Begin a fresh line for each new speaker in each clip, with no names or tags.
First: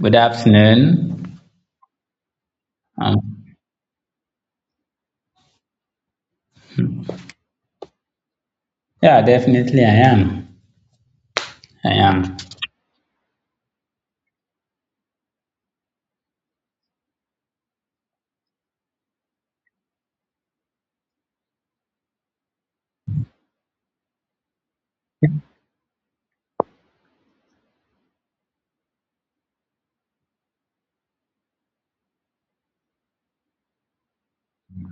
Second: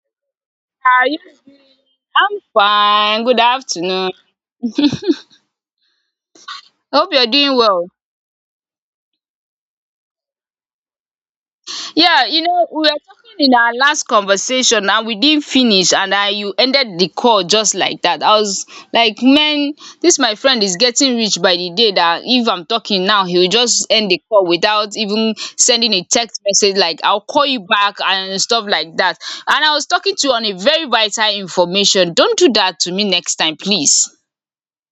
Good
Are you?
afternoon.
I'm fine. Good
Um,
afternoon. Hope you're doing well.
yeah, definitely I am. I
Yeah,
am.
you know, we were talking in our last conversation and we didn't finish, and I you ended the call just like that. I was like, man, this my friend is getting rich by the day that if I'm talking now, he will just end the call without even sending a text message like I'll call you back and stuff like that. And I was talking to you on a very vital information. Don't do that to me next time, please.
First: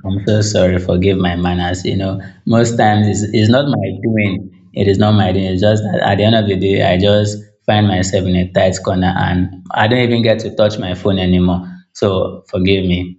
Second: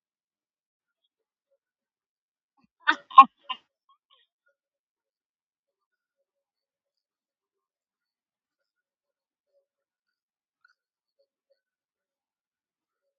I'm so sorry. Forgive my manners. You know, most times it's not my doing. It is not my doing. It's just that at the end of the day, I just find myself in a tight corner and I don't even get to touch my phone anymore. So forgive me.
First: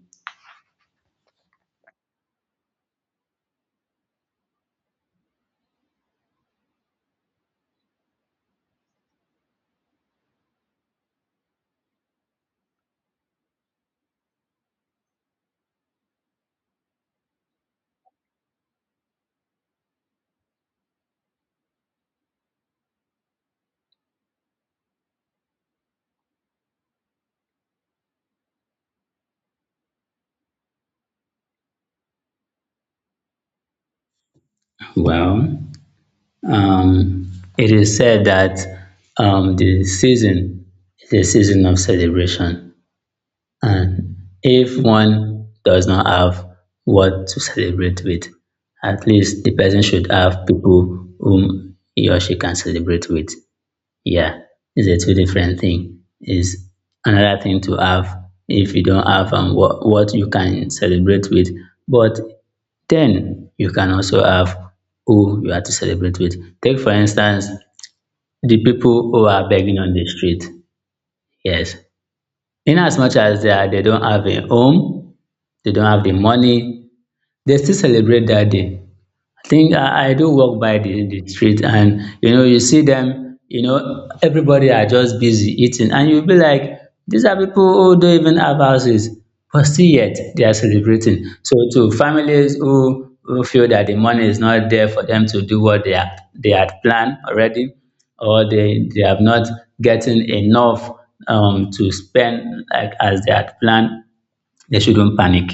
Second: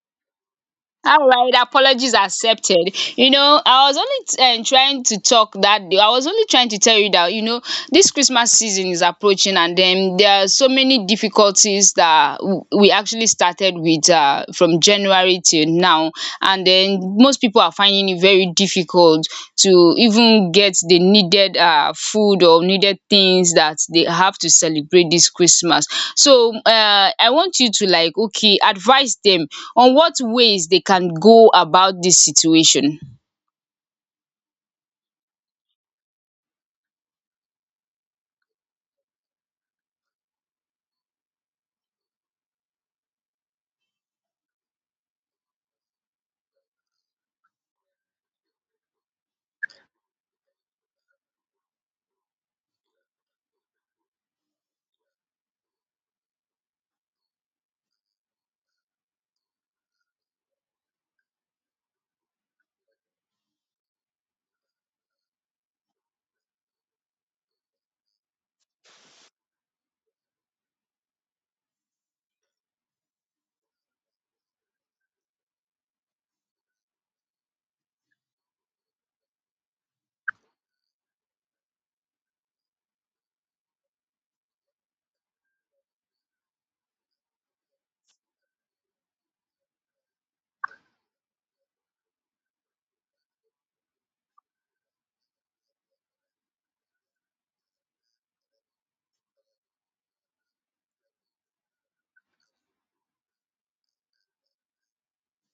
All right, apologies accepted. You know, I was only trying to talk that day. I was only trying to tell you that, you know, this Christmas season is approaching and then there are so many difficulties that we actually started with from January till now. And then most people are finding very difficult to even get the needed food or needed things that they have to celebrate this Christmas. So I want you to like okay advise them on what ways they can go about this situation.
Well, it is said that the season is a season of celebration. And if one does not have what to celebrate with, at least the person should have people whom he or she can celebrate with. Yeah, it's a two different thing. Is another thing to have if you don't have what you can celebrate with. But then you can also have who you are to celebrate with. Take for instance the people who are begging on the street. Yes, in as much as they are, they don't have a home, they don't have the money. They still celebrate that day. I think I do walk by the street and you know you see them, you know, everybody are just busy eating and you'll be like, these are people who don't even have houses, but still yet they are celebrating. So to families who feel that the money is not there for them to do what they had planned already, or they have not gotten enough to spend like as they had planned, they shouldn't panic.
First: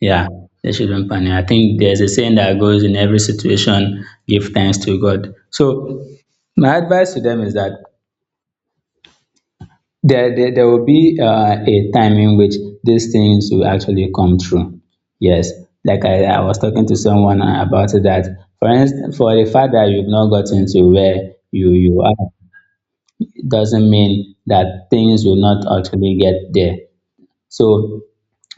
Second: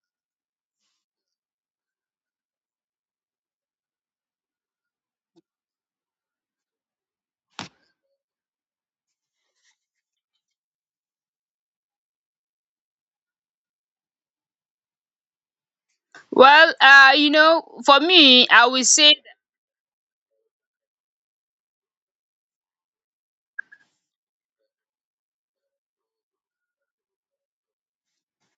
Yeah, they shouldn't panic. I think there's a saying that goes in every situation, give thanks to God. So my advice to them is that there will be a time in which these things will actually come true. Yes, like I was
Well,
talking to
you
someone
know,
about
for
it that,
me I
for
will say.
instance, for the fact that you've not gotten to where you are, it doesn't mean that things will not actually get there. So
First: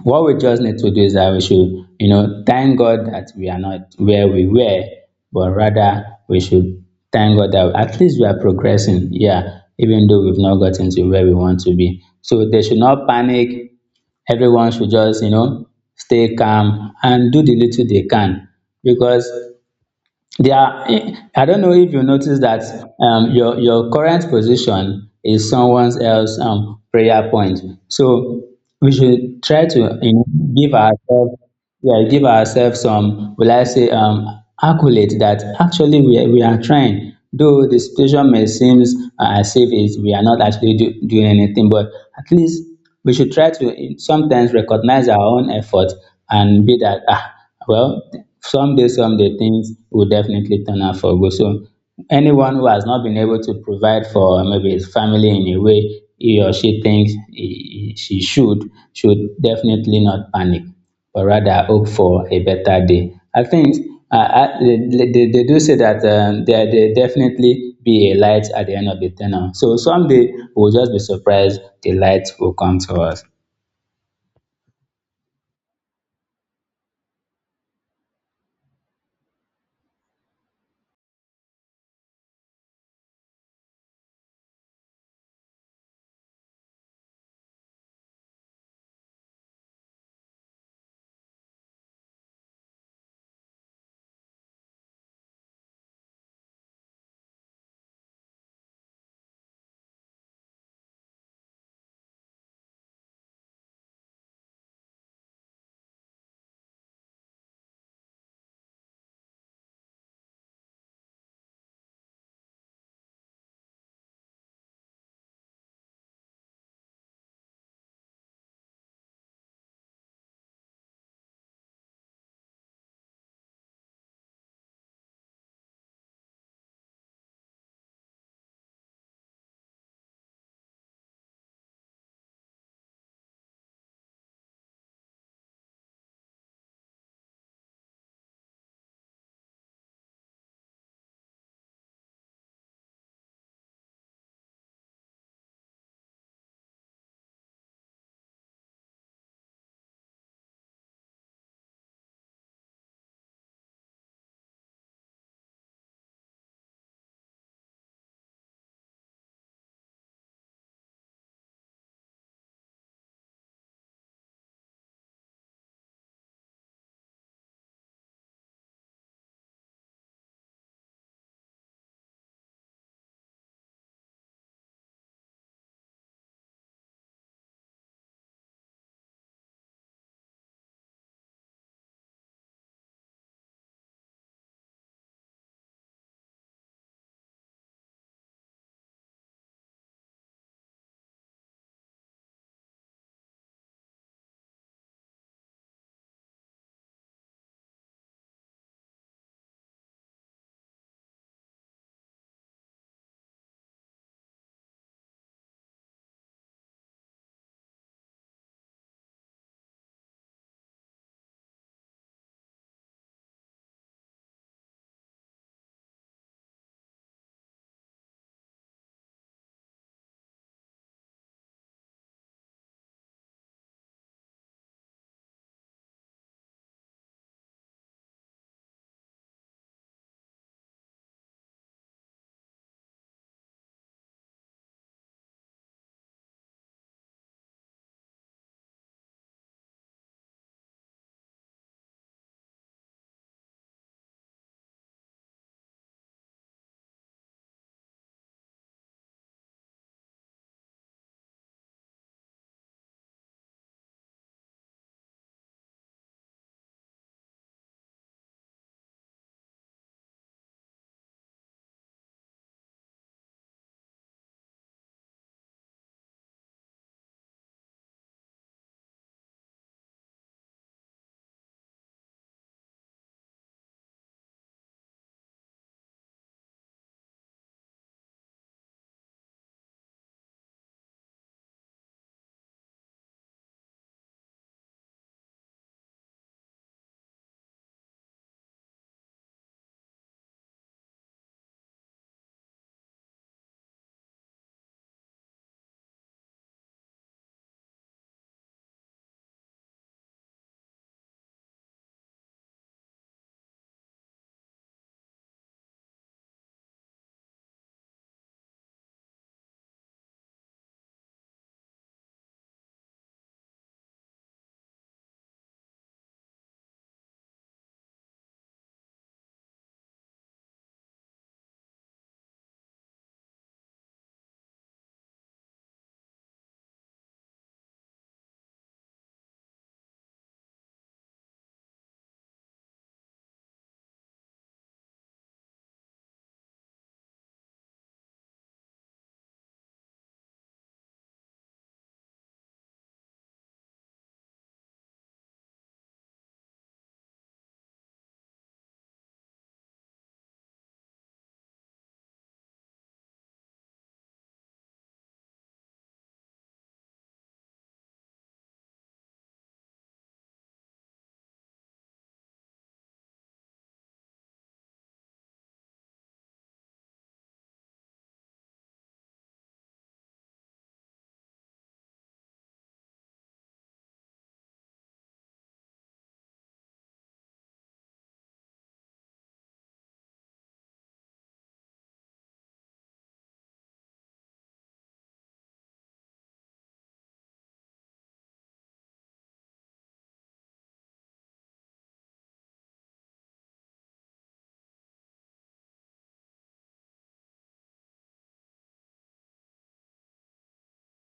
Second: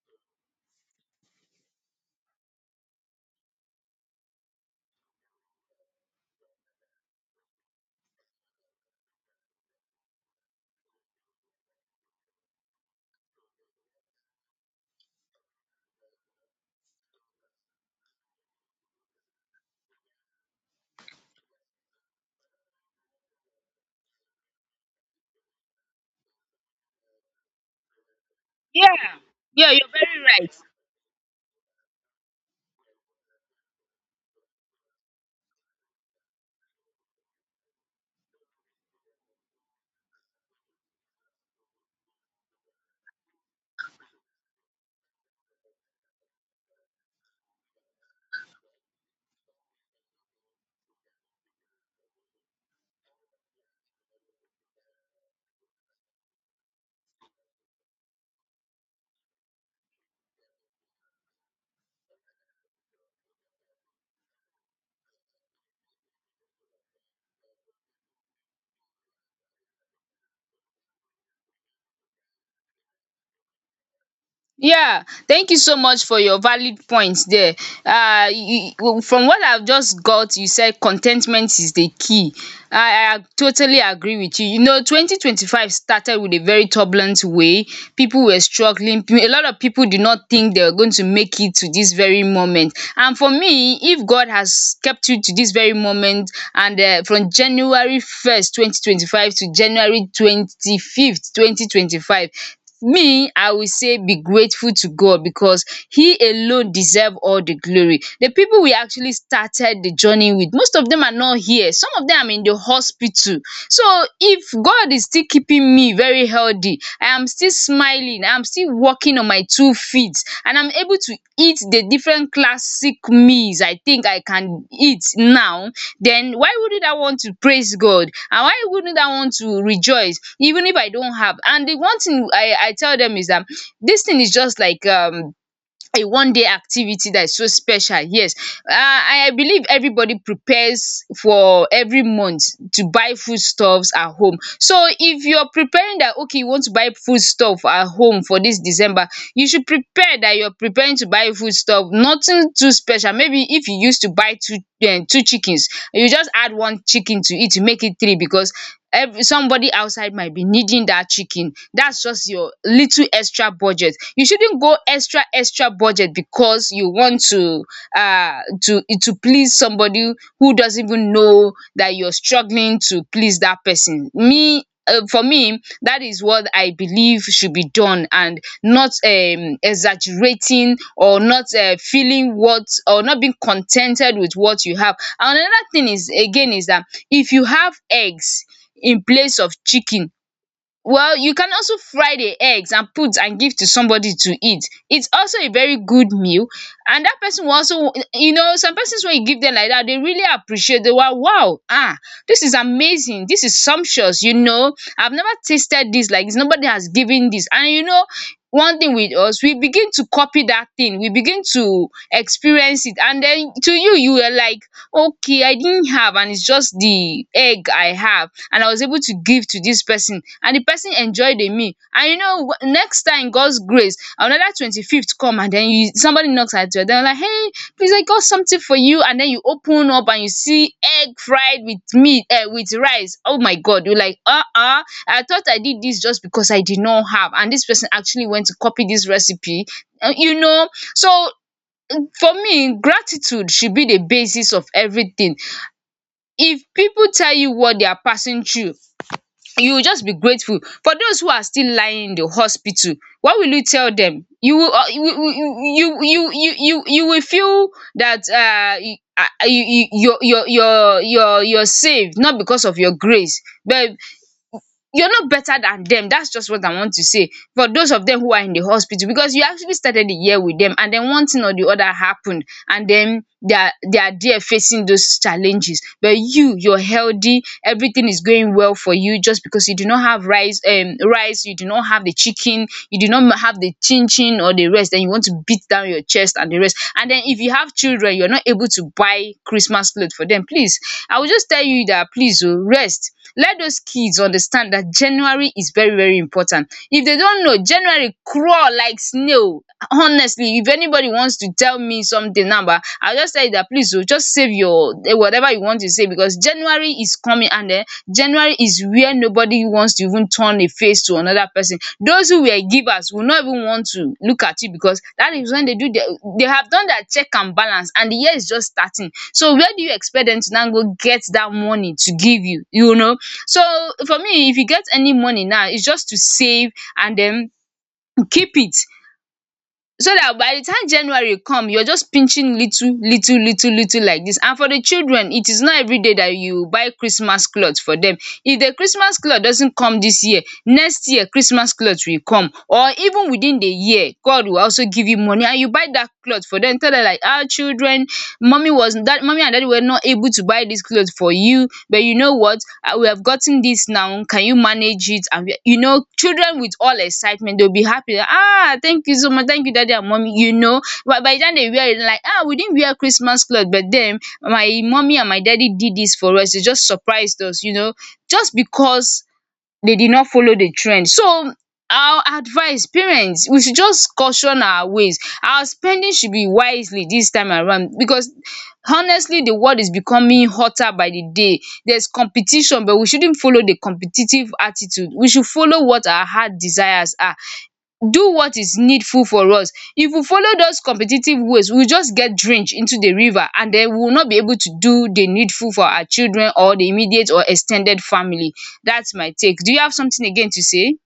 what we just need to do is that we should, you know, thank God that we are not where we were, but rather we should thank God that at least we are progressing. Yeah, even though we've not gotten to where we want to be. So they should not panic. Everyone should just, you know, stay calm and do the little they can because they are, I don't know if you notice that your current position is someone else's prayer point. So we
Yeah,
should try
yeah, you're
to, you
very
know,
right.
give ourselves, yeah, give ourselves some, will I say, accolade that actually we are trying. Though the situation may seem as if it's, we are not actually doing anything, but at least we should try to sometimes recognize our own effort and be that ah, well, someday, someday things will definitely turn out for good. So anyone who has not been able to provide for maybe his family in a way he or she thinks she should definitely not panic or rather hope for a better day. I think they do say that there definitely be a light at the end of the tunnel. So someday we'll just be surprised the light will come to us.
Yeah, thank you so much for your valid points there. From what I've just got, you said contentment is the key. I totally agree with you. You know, 2025 started with a very turbulent way. People were struggling. A lot of people did not think they were going to make it to this very moment. And for me, if God has kept you to this very moment, and from January 1st, 2025 to January 25th, 2025, me I will say be grateful to God because he alone deserve all the glory. The people we actually started the journey with, most of them are not here, some of them are in the hospital. So if God is still keeping me very healthy, I am still smiling, I am still walking on my two feet and I'm able to eat the different classic meals I think I can eat now, then why wouldn't I want to praise God and why wouldn't I want to rejoice even if I don't have? And the one thing I tell them is that this thing is just like a one day activity that is so special. Yes, I believe everybody prepares for every month to buy foodstuffs at home. So if you're preparing that, okay, you want to buy foodstuff at home for this December, you should prepare that you're preparing to buy foodstuff, nothing too special. Maybe if you used to buy two chickens, you just add one chicken to it to make it three, because every somebody outside might be needing that chicken. That's just your little extra budget. You shouldn't go extra extra budget because you want to to please somebody who doesn't even know that you're struggling to please that person. For me, that is what I believe should be done, and not exaggerating or not feeling what or not being contented with what you have. And another thing is again is that if you have eggs in place of chicken, well, you can also fry the eggs and put and give to somebody to eat. It's also a very good meal, and that person will also, you know, some persons, when you give them like that, they really appreciate. They were wow, ah, this is amazing, this is sumptuous, you know, I've never tasted this. Like dis, nobody has given this, and you know, one thing with us, we begin to copy that thing, we begin to experience it, and then to you you are like, okay, I didn't have, and it's just the egg I have, and I was able to give to this person, and the person enjoyed the meal. And you know, next time, god's grace, another 25th come, and then you, somebody knocks at your door like, hey, please, I got something for you. And then you open up and you see egg fried with meat, with rice. Oh my god, you're like, uh-uh, I thought I did this just because I did not have, and this person actually went to copy this recipe. You know, so for me gratitude should be the basis of everything. If people tell you what they are passing through, you will just be grateful. For those who are still lying in the hospital, what will you tell them? You will, you you you you you you will feel that you're saved not because of your grace, but you're not better than them. That's just what I want to say. For those of them who are in the hospital, because you actually started the year with them, and then one thing or the other happened, and then they are there facing those challenges. But you, you're healthy, everything is going well for you, just because you do not have rice, you do not have the chicken, you do not have the chin chin or the rest, then you want to beat down your chest and the rest. And then if you have children, you're not able to buy Christmas clothes for them. Please, I will just tell you that please oh, rest, let those kids understand that January is very, very important. If they don't know, January crawl like snail. Honestly, if anybody wants to tell me something number, I'll just tell you that please oh, just save your whatever you want to say, because January is coming, and then January is where nobody wants to even turn a face to another person. Those who were givers will not even want to look at you, because that is when they have done their check and balance, and the year is just starting. So where do you expect them to now go get that money to give you? You know, so for me, if you get any money now, it's just to save and then keep it, so that by the time January come, you are just pinching little little little little like this. And for the children, it is not everyday that you buy Christmas cloth for them. If the Christmas cloth doesn't come this year, next year Christmas cloth will come, or even within the year God will also give you money and you buy that cloth for them. Tell them like, our children, mommy was that, mommy and daddy were not able to buy this clothes for you, but you know what, we have gotten this now, can you manage it? And we, you know, children with all excitement, they'll be happy like, ah, thank you so much, thank you daddy and mommy. You know, but by the time they wear it like, ah, we didn't wear Christmas clothes, but then my mommy and my daddy did this for us, they just surprised us, you know, just because they did not follow the trend. So, our advice, parents, we should just caution our ways. Our spending should be wisely this time around, because honestly the world is becoming hotter by the day. There's competition, but we shouldn't follow the competitive attitude. We should follow what our heart desires are. Do what is needful for us. If we follow those competitive ways, we will just get drenched into the river, and then we will not be able to do the needful for our children or the immediate or ex ten ded family. That's my take. Do you have something again to say?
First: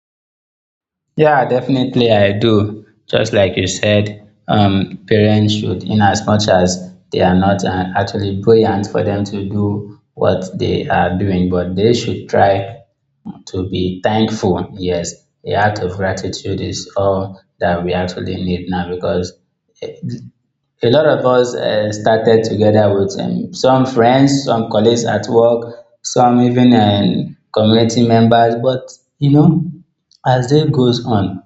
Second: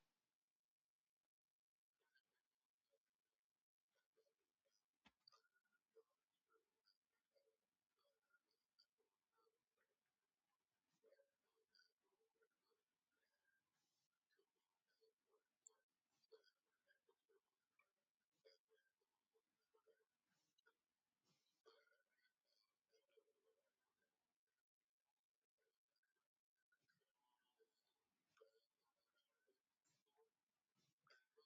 Yeah, definitely I do. Just like you said, parents should, in as much as they are not actually brilliant for them to do what they are doing, but they should try to be thankful. Yes, a act of gratitude is all that we actually need now because a lot of us started together with some friends, some colleagues at work, some even community members. But you know, as day goes on,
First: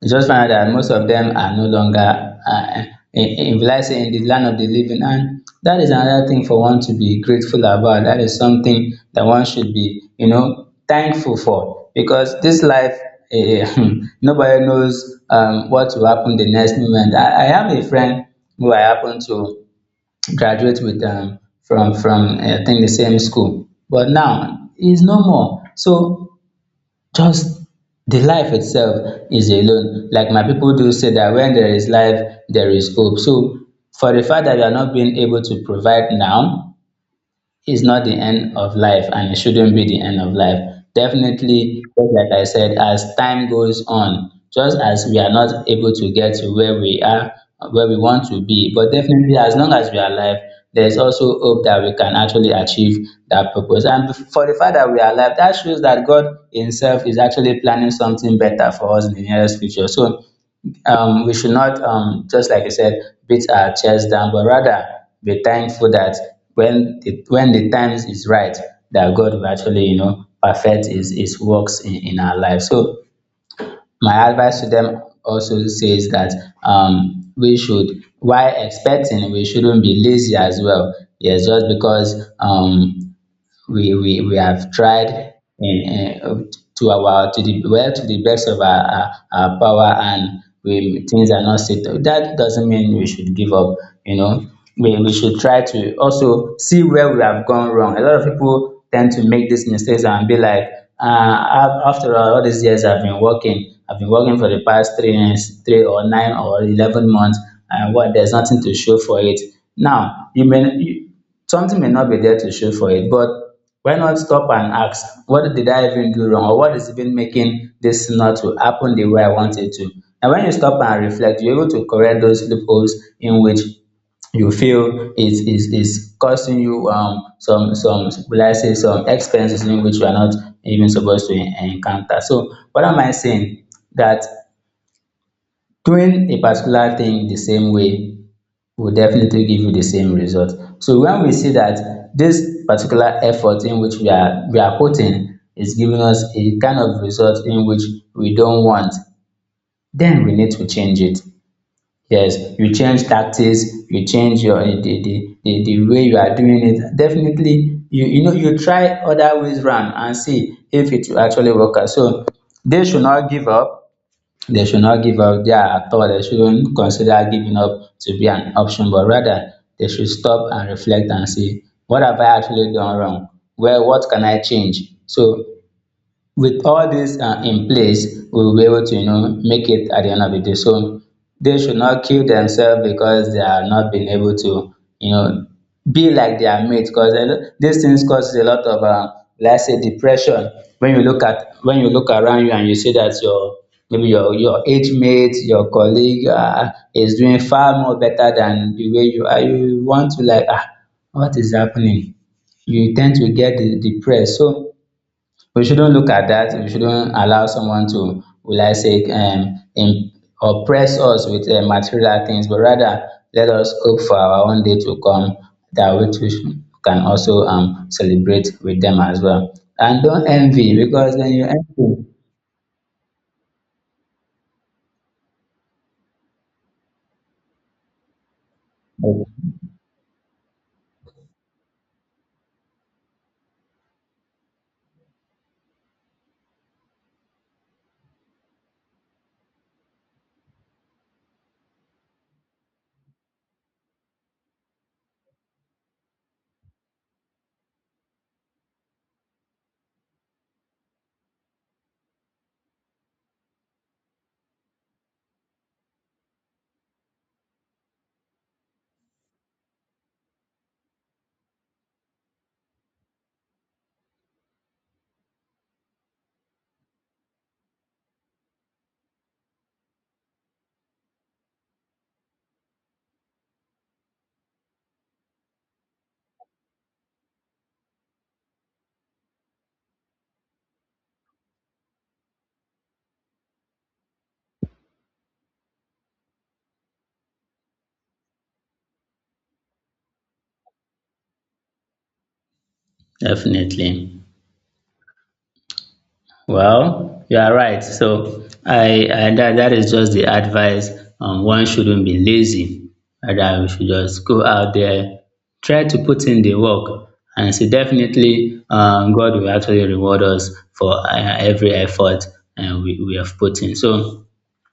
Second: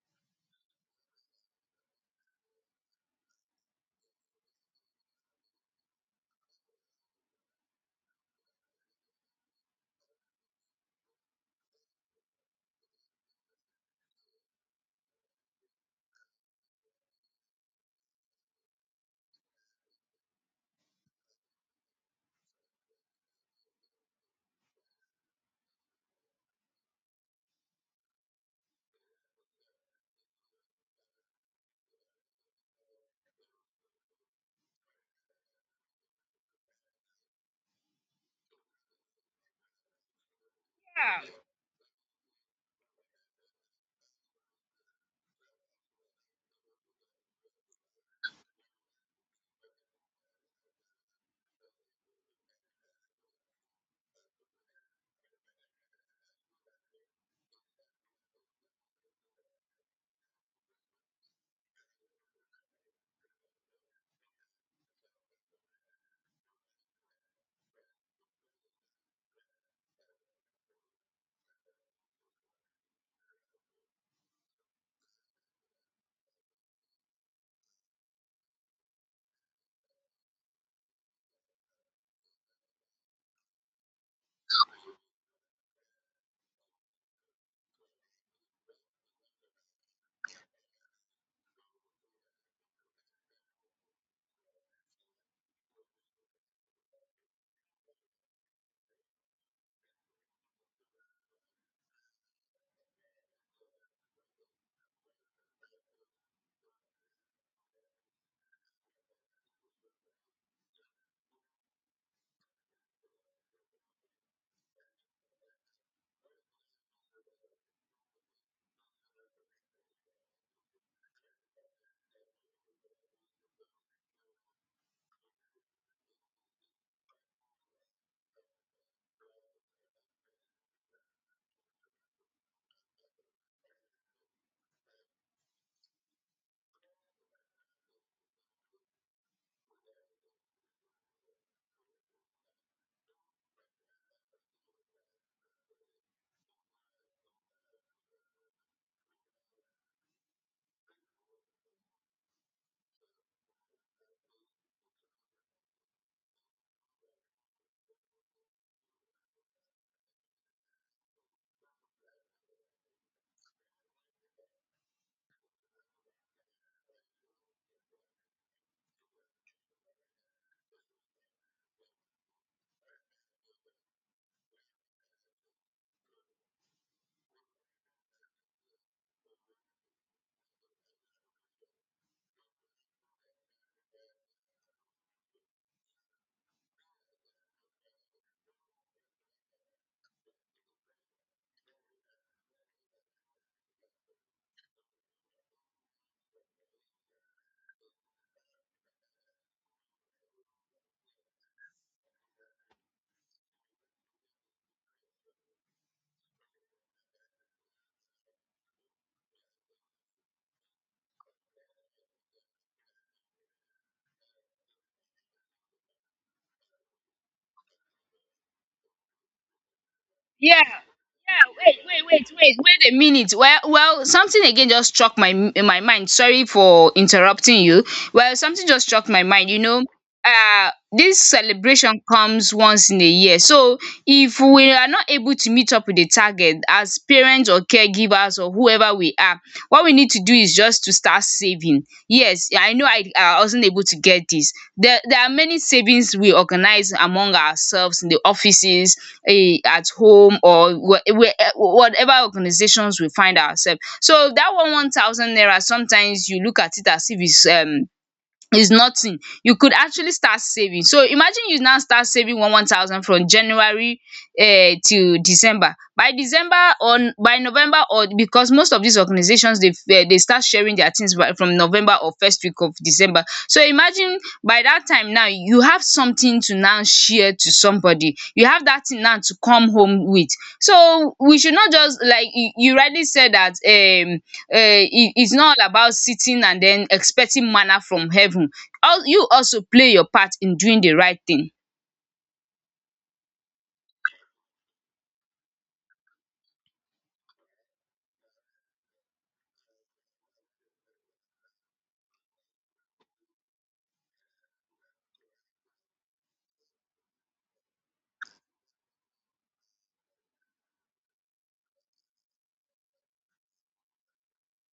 it's just find out that most of them are no longer will I say in the land of the living. And that is another thing for one to be grateful about. That is something that one should be, you know, thankful for because this life, eh, nobody knows what will happen the next moment. I have a friend who I happen to graduate with from eh, I think the same school, but now he's no more. So just the life itself is alone, like my people do say that when there is life there is hope. So for the fact that you are not being able to provide now is not the end of life and it shouldn't be the end of life. Definitely, just like I said, as time goes on, just as we are not able to get to where where we want to be, but definitely as long as we are alive, there's also hope that we can actually achieve that purpose. And for the fact that we are alive, that shows that God Himself is actually planning something better for us in the nearest future. So we should not, just like you said, beat our chest down, but rather be thankful that when the times is right, that God will actually, you know, perfect His works in our life. So my advice to them also says that we should, while expecting, we shouldn't be lazy as well. Yes, just because we have tried in, to our to the well to the best of our power and we things are not settled. That doesn't mean we should give up. You know, we should try to also see where we have gone wrong. A lot of people tend to make these mistakes and be like, uh, after all these years I've been working for the past 3 years, 3 or 9 or 11 months, and what there's nothing to show for it. Now you may something may not be there to show for it, but why not stop and ask, what did I even do wrong? Or what is even making this not to happen the way I want it to? And when you stop and reflect, you're able to correct those loopholes in which you feel is costing you some, will I say, some expenses in which you are not even supposed to encounter. So what am I saying? That doing a particular thing the same way will definitely give you the same result. So when we see that this particular effort in which we are putting is giving us a kind of result in which we don't want, then we need to change it. Yes, you change tactics, you change your the way you are doing it. Definitely, you know you try other ways round and see if it will actually work out. So they should not give up. They should not give up there at all. They shouldn't consider giving up to be an option, but rather they should stop and reflect and say, what have I actually done wrong? Where what can I change? So with all these in place, we will be able to, you know, make it at the end of the day. So they should not kill themselves because they are not being able to, you know, be like their mate. Because these things causes a lot of, let's say, depression. When you look at when you look around you and you see that your maybe your age mate, your colleague is doing far more better than the way you are, you want to like ah, what is happening? You tend to get depressed. So we shouldn't look at that. We shouldn't allow someone to, will I say, oppress us with material things, but rather let us hope for our own day to come that we too can also celebrate with them as well. And don't
Yeah, yeah,
envy because when
yeah. Wait,
you
wait, wait, wait, wait a minute. Well, something again just struck my mind. Sorry for interrupting you. Well, something just struck my
envy,
mind. You know, um dis celebration comes once in a year, so if we are not able to meet up with the target as parents or caregivers or whoever we are, what we need to do is just to start saving. Yes, I know, I wasn't able to get this, there are many savings we organize among ourselves in the offices, at home, or whatever organizations we find ourselves, so that one thousand naira, sometimes you look at it as if it's is nothing. You could actually start saving. So imagine you now start saving one thousand from January till December, by December, or by November, or because most of these organizations dey start sharing their things by from November or first week of December. So imagine by that time now you have something to now share to somebody, you have that thing now to come home with. So we should not, just like you rightly said that it's not all about sitting and then expecting manna from heaven. You also play your part in doing the right thing.
definitely. Well, you are right. So I that, that is just the advice. One shouldn't be lazy. Rather, we should just go out there, try to put in the work, and see definitely God will actually reward us for every effort and we have put in. So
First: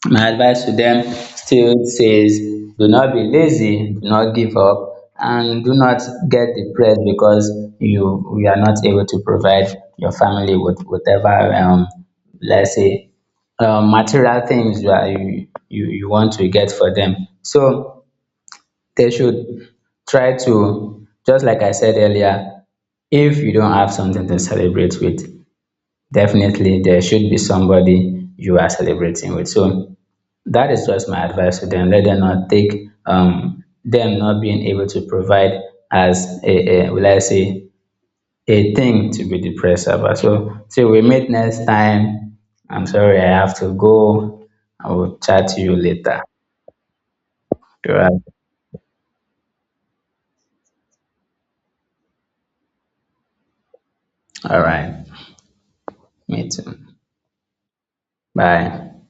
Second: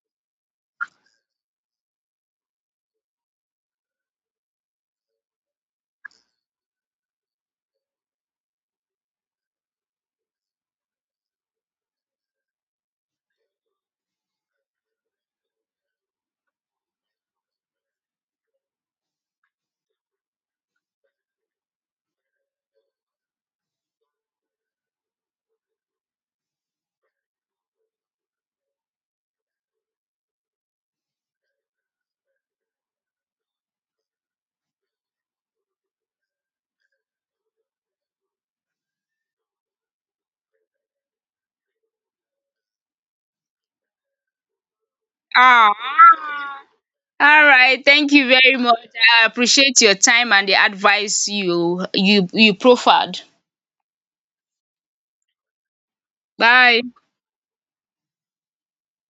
my advice to them still says do not be lazy, do not give up, and do not get depressed because you are not able to provide your family with whatever let's say material things you are you, you you want to get for them. So they should try to just like I said earlier, if you don't have something to celebrate with, definitely there should be somebody you are celebrating with. So that is just my advice to them. Let them not take them not being able to provide as a, will I say, a thing to be depressed about. So till we meet next time. I'm sorry I have to go. I will chat to
Ah.
you later.
All right.
All
Thank
right.
you very much. I appreciate your time and the advice you proffered.
All right. Me too.
Bye.
Bye.